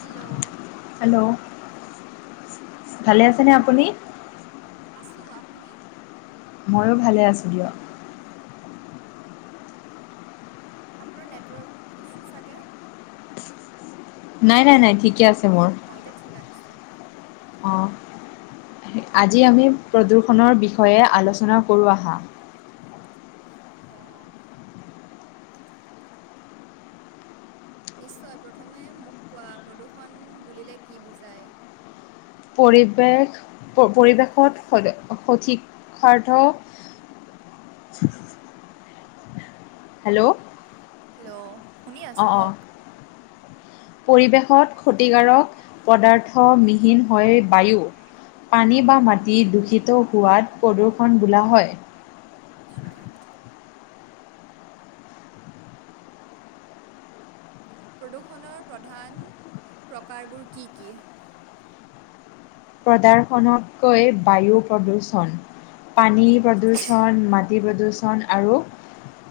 Hello, hello, ভালে আছেনে অপুনি? আছো। আপোনি? ময়ো ভালে আছো দিয়ক। আপোনাৰ নেটৱৰ্ক ইছ্যু চাগে? নাই। নাই। নাই। ঠিকে আছে। মোৰ অ', এতিয়া ঠিক আছে। অ', আজি আমি প্ৰদূৰষণৰ বিষয়ে আলোচনা কৰো আহা। অ', নিশ্চয় প্ৰথমে মোক কোৱা প্ৰদূৰ্ষণ বুলিলে কি বুজায়? পৰিৱেশ পৰিৱেশত স সঠিক সাৰ্থ হেল্ল', হেল্ল', শুনি অ', আছোঁ অ, কওক। পৰিৱেশত পদাৰ্থবিহীন হয় বায়ু। পানী বা মাটি দূষিত হোৱাত প্ৰদূৰ্ষণ বোলা হয়। আচ্ছা', প্ৰদূৰ্ষণৰ প্ৰধান প্ৰকাৰবোৰ কি কি? প্ৰদাশনতকৈ বায়ু প্ৰদূষণ, পানীৰ প্ৰদূষণ, [unintelligible] [unintelligible] আৰু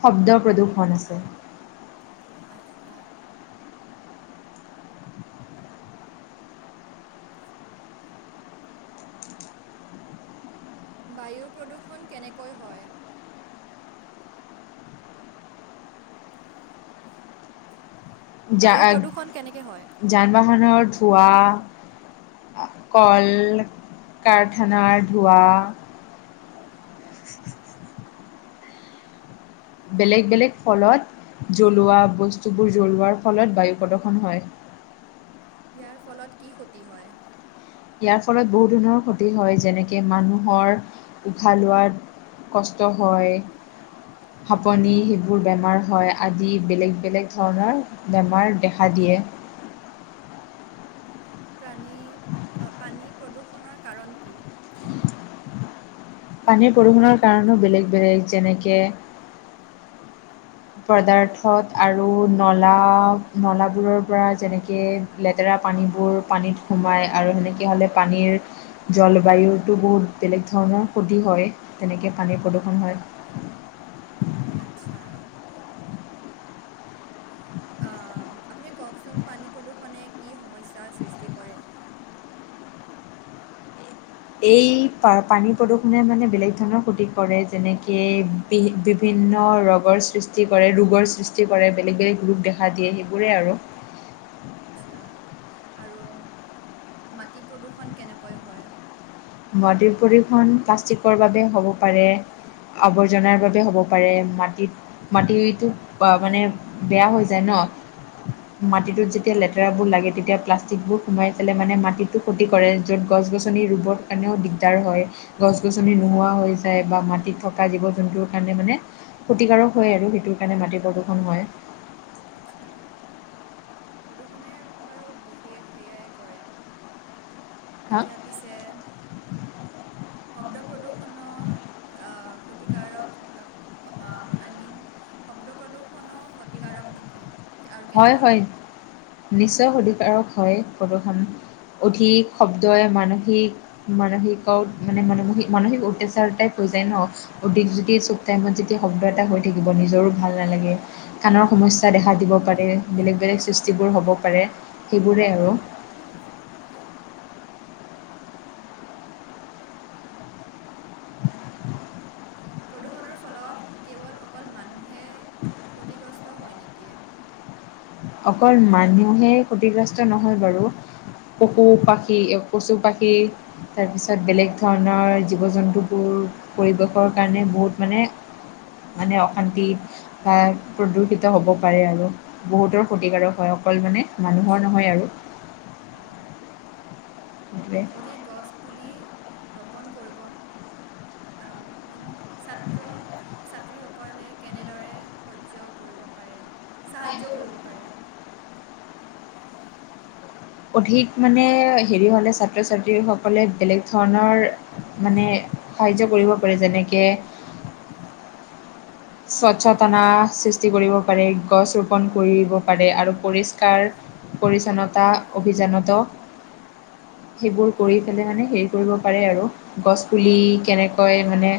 শব্দ প্ৰদূষণ আছে। আচ্ছা', বায়ু প্ৰদূৰষণ কেনেকৈ হয়। বায়ু প্ৰদূষণ কেনেকে হয়? যান বাহনৰ ধোৱা, কল কাৰথানাৰ ধোৱা। বেলেগ বেলেগ ফলত জ্বলোৱা বস্তুবোৰ জ্বলোৱাৰ ফলত বায়ু প্ৰদূ্ষণ হয়। ইয়াৰ ফলত কি ক্ষতি হয়? ইয়াৰ ফলত বহু ধৰণৰ ক্ষতি হয়। যেনেকে মানুহৰ উঘাহ লোৱাত কষ্ট হয়। সেইবোৰ বেমাৰ হয়, আদি বেলেগ বেলেগ ধৰণৰ বেমাৰ দিয়ে দেখা। প্ৰাণী পানী প্ৰদূষণৰ কাৰণ কি? পানীৰ প্ৰদূষণৰ কাৰণে বেলেগ বেলেগ যেনেকৈ পদাৰ্থত আৰু নলা নলাবোৰৰ পৰা যেনেকে লেতেৰা পানীবোৰ পানীত সোমায় আৰু সেনেকৈ হ'লে পানীৰ জলবায়ুতো বহুত বেলেগ ধৰণৰ ক্ষতি হয় তেনেকৈ পানীৰ প্ৰদূষণ হয়। আচ্ছা। অম, আপুনি কওকচোন পানী প্ৰদূষণে কি সমস্যাৰ সৃষ্টি কৰে? এই প-পানীত প্ৰদূষণে মানে বেলেগ ধৰণৰ ক্ষতি কৰে, যেনেকে বি-বিভিন্ন ৰগৰ সৃষ্টি সৃষ্টি কৰে, ৰোগৰ সৃষ্টি কৰে, বেলেগ বেলেগ ৰোগ দেখা দিয়ে সেইবোৰে আৰু। আচ্ছা আৰু মাটি প্ৰদূষণ কেনেকৈ হয়? মাটি প্ৰদূষণ প্লাষ্টিকৰ বাবে হ'ব পাৰে। আৱৰ্জনাৰ বাবে হ'ব পাৰে, মাটিত মাটি ইটো, মানে বেয়া হৈ যায় ন। মাটিটোত যেতিয়া হয় লেতেৰাবোৰ লাগে, তেতিয়া প্লাছ টিকবোৰ সোমাই পেলাই মানে মাটিটো ক্ষতি কৰে, য'ত গছ গছনি ৰুবৰ কাৰণেও দিগদাৰ হয়। গছ গছনি নোহোৱা হৈ যায় বা মাটিত থকা জীৱ জন্তুৰ কাৰণে মানে ক্ষতিকাৰক হয় আৰু সেইটোৰ কাৰণে মাটি প্ৰদূষণ হয়। আচ্ছা। প্ৰদূষণে বাৰু বিশেষ সেয়াই কৰে, হা এতিয়া পিছে শব্দ প্ৰদূষণৰ আ, ক্ষতিকাৰক আ শ অ', আই মিন শব্দ প্ৰদূষণো ক্ষতিকাৰক নেকি? আৰু কেনে হয় বাবে হয়, নিশ্চয় ক্ষতিকাৰক হয় প্ৰদূষণ। অধিক শব্দই মানসিক মানসিক মানে মান-মানসিক অত্যাচাৰ টাইপ হৈ যায় ন। অধিক যদি চব টাইমত যেতিয়া শব্দ এটা হৈ থাকিব নিজৰো ভাল নালাগে। কাণৰ সমস্যা দেখা দিব পাৰে, বেলেগ বেলেগ সৃষ্টিবোৰ হ'ব পাৰে সেইবোৰে আৰু। প্ৰদূষণৰ ফলত কেৱল অকল মানুহে ক্ষতিগ্ৰস্ত হয় নেকি? অকল মানুহে ক্ষতিগ্ৰস্ত নহয় বাৰু। পশু পাখি এ, পশু পাখি তাৰপিছত বেলেগ ধৰণৰ জীৱ জন্তুবোৰ পৰিৱেশৰ কাৰণে বহুত মানে মানে অশান্তি বা প্ৰদূষিত হ'ব পাৰে আৰু বহুতৰ ক্ষতিকাৰক হয়, অকল মানে মানুহৰ আচ্ছা নহয় আৰু অ'। [unintelligible] অধিক গছ পুলি ৰপণ কৰিব, আ মিন ছাত্ৰ-ছাত্ৰীসকলে কেনেদৰে সহ্য কৰিব পাৰে? সাহাৰ্য কৰিব পাৰে। অধিক মানে হেৰি হলে ছাত্ৰ-ছাত্ৰীসকলে বেলেগ ধৰণৰ মানে সাহাৰ্য কৰিব পাৰে, যেনেকে স্বচতনা সৃষ্টি কৰিব পাৰে, গছ ৰো পণ কৰিব পাৰে আৰু পৰিষ্কাৰ পৰিচ্ছন্নতা অভিযানত সেইবোৰ কৰি পেলাই মানে হেৰি কৰিব পাৰে আৰু। গছপুলি কেনেকৈ মানে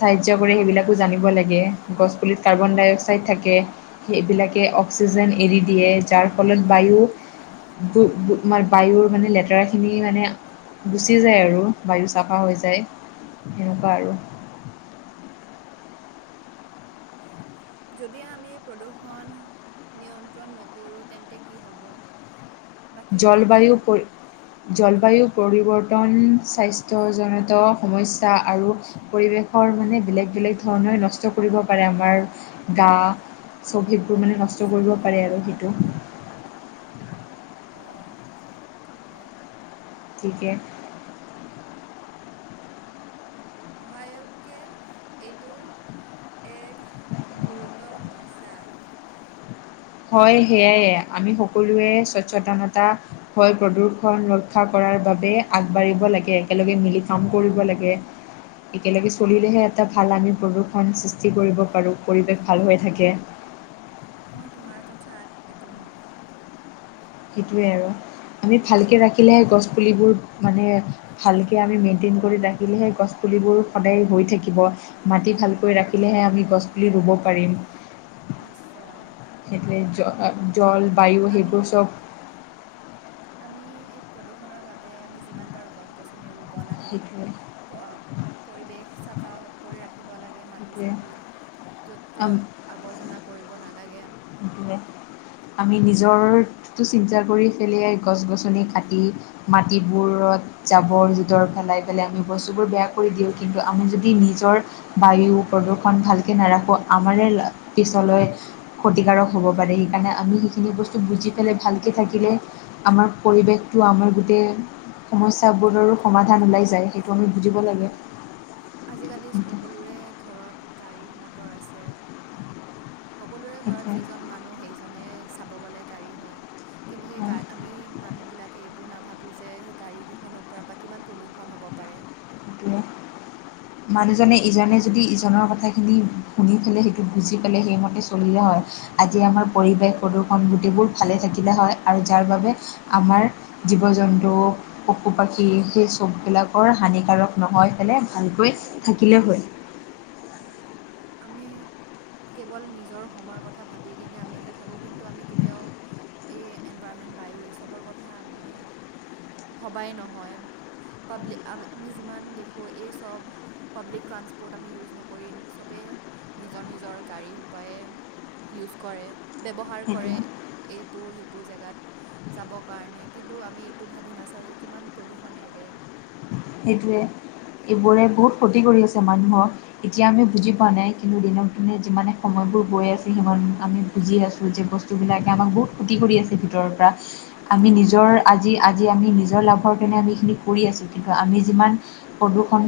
সাহাৰ্য কৰে সেইবিলাকো জানিব লাগে। গছপুলিত কাৰ্বন ডাই অক্সাইড থাকে। সেইবিলাকে অক্সিজেন এৰি দিয়ে যাৰ ফলত বায়ু বো বো মাৰ বায়ুৰ মানে লেতেৰাখিনি মানে গুচি যায় আৰু চাফা হৈ যায়, সেনেকুৱা আৰু। যদি আমি প্ৰদূষণ নিয়ন্ত্ৰণ নকৰোঁ, তেন্তে কি হ'ব? বা কি হ'ব পাৰে জলবায়ু পৰি জলবায়ু পৰিৱৰ্তন স্বাস্থ্যজনিত সমস্যা আৰু পৰিৱেশৰ মানে বেলেগ বেলেগ ধৰণৰে নষ্ট কৰিব পাৰে আমাৰ গা চব সেইবোৰ মানে নষ্ট কৰিব পাৰে আৰু সেইটো। অ'। ঠিকে। ঠিকে। সহায়কে এইটো এক গুৰুতৰ সমস্যা। হয় সেয়াইয়ে আমি সকলোৱে স্বচ্ছতনতা হয় প্ৰদূৰষণ ৰক্ষা কৰাৰ বাবে আগবাঢ়িব লাগে, একেলগে মিলি কাম কৰিব লাগে। একেলগে চলিলেহে এটা ভাল আমি প্ৰদূষণ সৃষ্টি কৰিব পাৰোঁ, পৰিৱেশ ভাল হৈ থাকে। মই তোমাৰ কথাত একমত। সেইটোৱে আৰু আমি এগ্ৰী ভালকে কৰোঁ ৰাখিলে গছপুলিবোৰ মানে, ভালকে আমি মেইন্টেইন কৰি ৰাখিলেহে গছপুলিবোৰ সদায় হৈ থাকিব। মাটি ভালকৈ ৰাখিলেহে আমি গছপুলি ৰুব পাৰিম। নিশ্চয়। সেইটোৱে, জ-জল বায়ু আমি সেইবোৰ চব, আমি এই প্ৰদূষণৰ বাবে আমি যিমান পাৰোঁ গছ-গছনি ৰুব লাগে। সেইটোৱে প, আ, পৰিৱেশ চাফা কৰি ৰাখিব লাগে মাটি সেইটোৱে চাটি য'ত-ত'ত আম আৱৰ্জনা কৰিব নালাগে। সেইটোৱে, আমি নিজৰটো চিন্তা কৰি খেলিয়াই গছ- গছনি কাটি মাটিবোৰত জাবৰ-জোঠৰ পেলাই, পেলাই আমি বস্তুবোৰ বেয়া কৰি দিওঁ। কিন্তু, আমি যদি হয় নিজৰ, বায়ু প্ৰদূষণ ভালকে নাৰাখো, আমাৰে পিছলৈ ক্ষতিকাৰক হ'ব পাৰে, সেইকাৰণে আমি হয় সেইখিনি বস্ত তু বুজি পেলাই ভালকে থাকিলে, আমাৰ পৰিৱেশটো আমাৰ গোটেই সমস্যাবোৰৰো সমাধান ওলাই যায়। সেই সেইটোৱে। আজিকালি চ সেইটোৱে সকলোৰে ঘৰত গাড়ী মটৰ আছে। সকলোৰে ঘৰত যেইজন মানুহ, সেইজনে চাব গ'লে গাড়ী হয়। কিন্তু সেই গা হয় আমি মানুহবিলাকে এইবোৰ নাভাবোঁ যে, সেই গাড়ীকেইখনৰ পৰা বা কিমান প্ৰদূষণ হ'ব পাৰে? সেইটোৱে মানুহজনে ইজনে যদি ইজনৰ কথাখিনি শুনি পেলাই সেইটো বুজি পেলাই সেইমতে চলিলে হয়। আজি আমাৰ পৰিৱেশ প্ৰদূষন গোটেইবোৰ ভালে থাকিলে হয়, আৰু যাৰ বাবে সেইটোৱে আমাৰ জীৱ-জন্তু পশু-পক্ষী সেই চববিলাকৰ হানিকাৰক নহয় পেলে ভালকৈ হয়, থাকিলে হয় হয়। আমি কেৱল নিজৰ সময়ৰ কথা ভাবি কিনে আমি এনেকে থাকোঁ। কিন্তু, আমি কেতিয়াও এই এনভাইৰমেণ্ট, বায়ু এই চবৰ কথা আমি ভবাই নহয়। পাব্লিক আমি আমি যিমান দেখোঁ, এই চ চব, পাব্লিক ট্ৰান্সপৰ্ট আমি ইউজ নকৰিম, চবেই নিজৰ নিজৰ গাড়ী সোপায়ে ইউজ কৰে, ব্যৱহাৰ কৰে। সেইটোৱে এইটো, সেইটো জাগাত। যাবৰ কাৰণে কিন্তু, আমি এইটো ভাবি নাচাওঁ যে কিমান প্ৰদূষণ এৰে। সেইটোৱে, এইবোৰে বহুত ক্ষতি কৰি আছে মানুহক। এতিয়া আমি বুজি হয় পোৱা নাই। কিন্তু, দিনক দিনে যিমানে সময়বোৰ গৈ আছে, সিমান আমি বুজি আছোঁ। যে বস্তুবিলাকে আমাক বহুত ক্ষতি কৰি আছে ভিতৰৰ পৰা। আমি হয় নিজৰ আজি, আজি আমি নিজৰ লাভৰ কাৰণে আমি এইখিনি কৰি আছোঁ। কিন্তু, আমি যিমান প্ৰদূষণ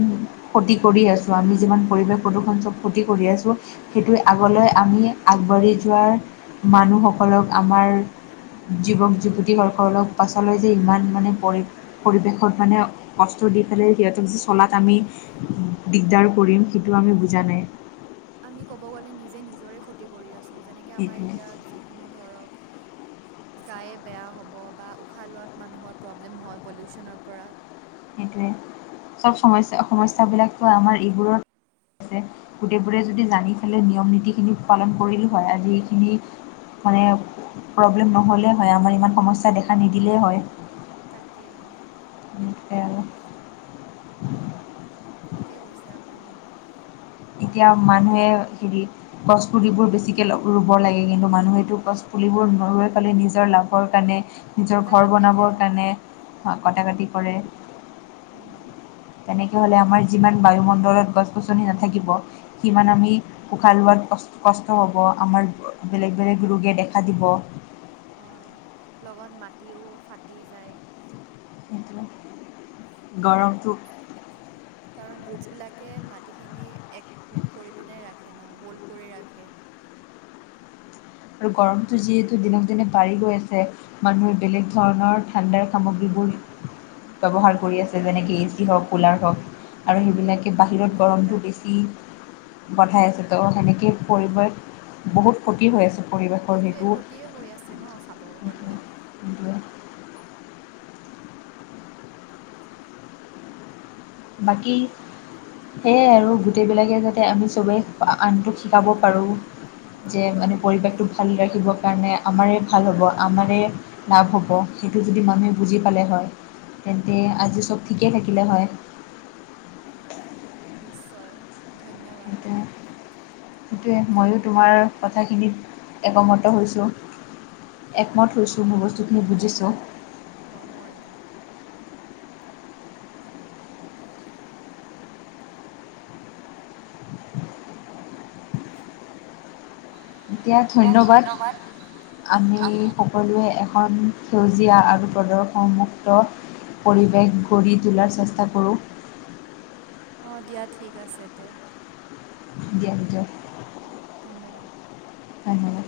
ক্ষতি কৰি আছো। আমি যিমান পৰিৱেশ প্ৰদূষণ চব ক্ষতি কৰি আছো। সেইটোৱে আগলৈ আমি আগবাঢ়ি যোৱাৰ মানুহসকলক আমাৰ যুৱক যুৱতী সকলক পাছলৈ যে ইমান মানে পৰি পৰিৱেশত মানে কষ্ট দি পেলাই সিহঁতক যে চলাত আমি দিগদাৰ কৰিম, সেইটো আমি বুজা নাই। আমি ক'ব গ'লে নিজে নিজৰে ক্ষতি কৰি আছো। যেনেকে আমাৰ সেইটোৱে এতিয়া যিকোনো ধৰক গায়ে বেয়া হ'ব বা উশাহ লোৱাত মানুহৰ প্ৰব্লেম হয়, পলিউচনৰ পৰা। সেইটোৱে, চব সমস্যা, সমস্যাবিলাকটো আমাৰ এইবোৰে আছে গোটেইবোৰে যদি জানি পেলাই নিয়ম নীতিখিনি পালন কৰিলো হয়, আজি এইখিনি মানে প্ৰব্লেম নহ'লে হয়। আমাৰ ইমান সমস্যাই দেখা নিদিলে হয়। তাকে। সেয়াই আৰু। ঠিকেই কৈছে আপুনি। এতিয়া মানুহে যদি গছ পুলিবোৰ বেছিকৈ লব ৰুব লাগে। কিন্তু, মানুহেটো গছ পুলিবোৰ নোৰুই পেলাই, নিজৰ লাভৰ কাৰণে নিজৰ উল্টা ঘৰ কাটেহে বনাবৰ কাৰণে কটা কটি কৰে। উম। তেনেকৈ হ'লে আমাৰ যিমান বায়ুমণ্ডলত গছ গছনি নাথাকিব, সিমান আমি উশাহ লোৱাত ক কষ্ট হ'ব, আমাৰ বেলেগ বেলেগ ৰোগে দেখা দিব। হয়, লগত মাটিও ফাটি যায়। সেইটোৱে, গৰমটো কাৰণ ৰুটছবিলাকে মাটিখিনি এক গোট কৰি পিনে ৰাখে ন, হোল্ড কৰি ৰাখে। আৰু গৰমটো যিহেতু দিনক দিনে বাঢ়ি গৈ আছে। মানুহে বেলেগ ধৰণৰ ঠাণ্ডাৰ সামগ্ৰীবোৰ ব্যৱহাৰ কৰি আছে, যেনেকে এ চি হওক, কুলাৰ হওক। আৰু সেইবিলাকে বাহিৰত কিন্তু গৰমটো সেইবিলাক বেছি, পঠাই আছেটো সেনেকৈ পৰিৱেশৰ বহুত ক্ষতি হৈ আছে। পৰিৱেশৰ সেইটোৱে সেইটো ক্ষতিয়ে হৈ আছে ন' চাব গ'লে। উম। বাকী, সেয়াই আৰু গোটেইবিলাকে যাতে দিয়ক আমি চবেই আনটোক শিকাব পাৰো যে হয় মানে পৰিৱেশটো ভাল ৰাখিবৰ কাৰণে আমাৰে ভাল হ'ব, আমাৰে লাভ হ'ব, সেইটো যদি মানুহে বুজি পালে হয়, তেন্তে আজি চব ঠিকেই থাকিলে হয়। নিশ্চয়, ধন্যবাদ। সেইটোৱে সেইটোৱে, মইয়ো তোমাৰ কথাখিনিত একমত হৈছো। একমত হৈছো, মই বস্তুখিনি বুজিছো। অ' মইও। এতিয়া ধন্যবাদ। আমি সকলোৱে এখন সেউজীয়া আৰু প্ৰদৰ্শনমুক্ত পৰিৱেশ গঢ়ি তোলাৰ চেষ্টা কৰো। অঁ দিয়া ঠিক আছে তে। দিয়া, দিয়া। উম ধন্যবাদ। ধন্যবাদ।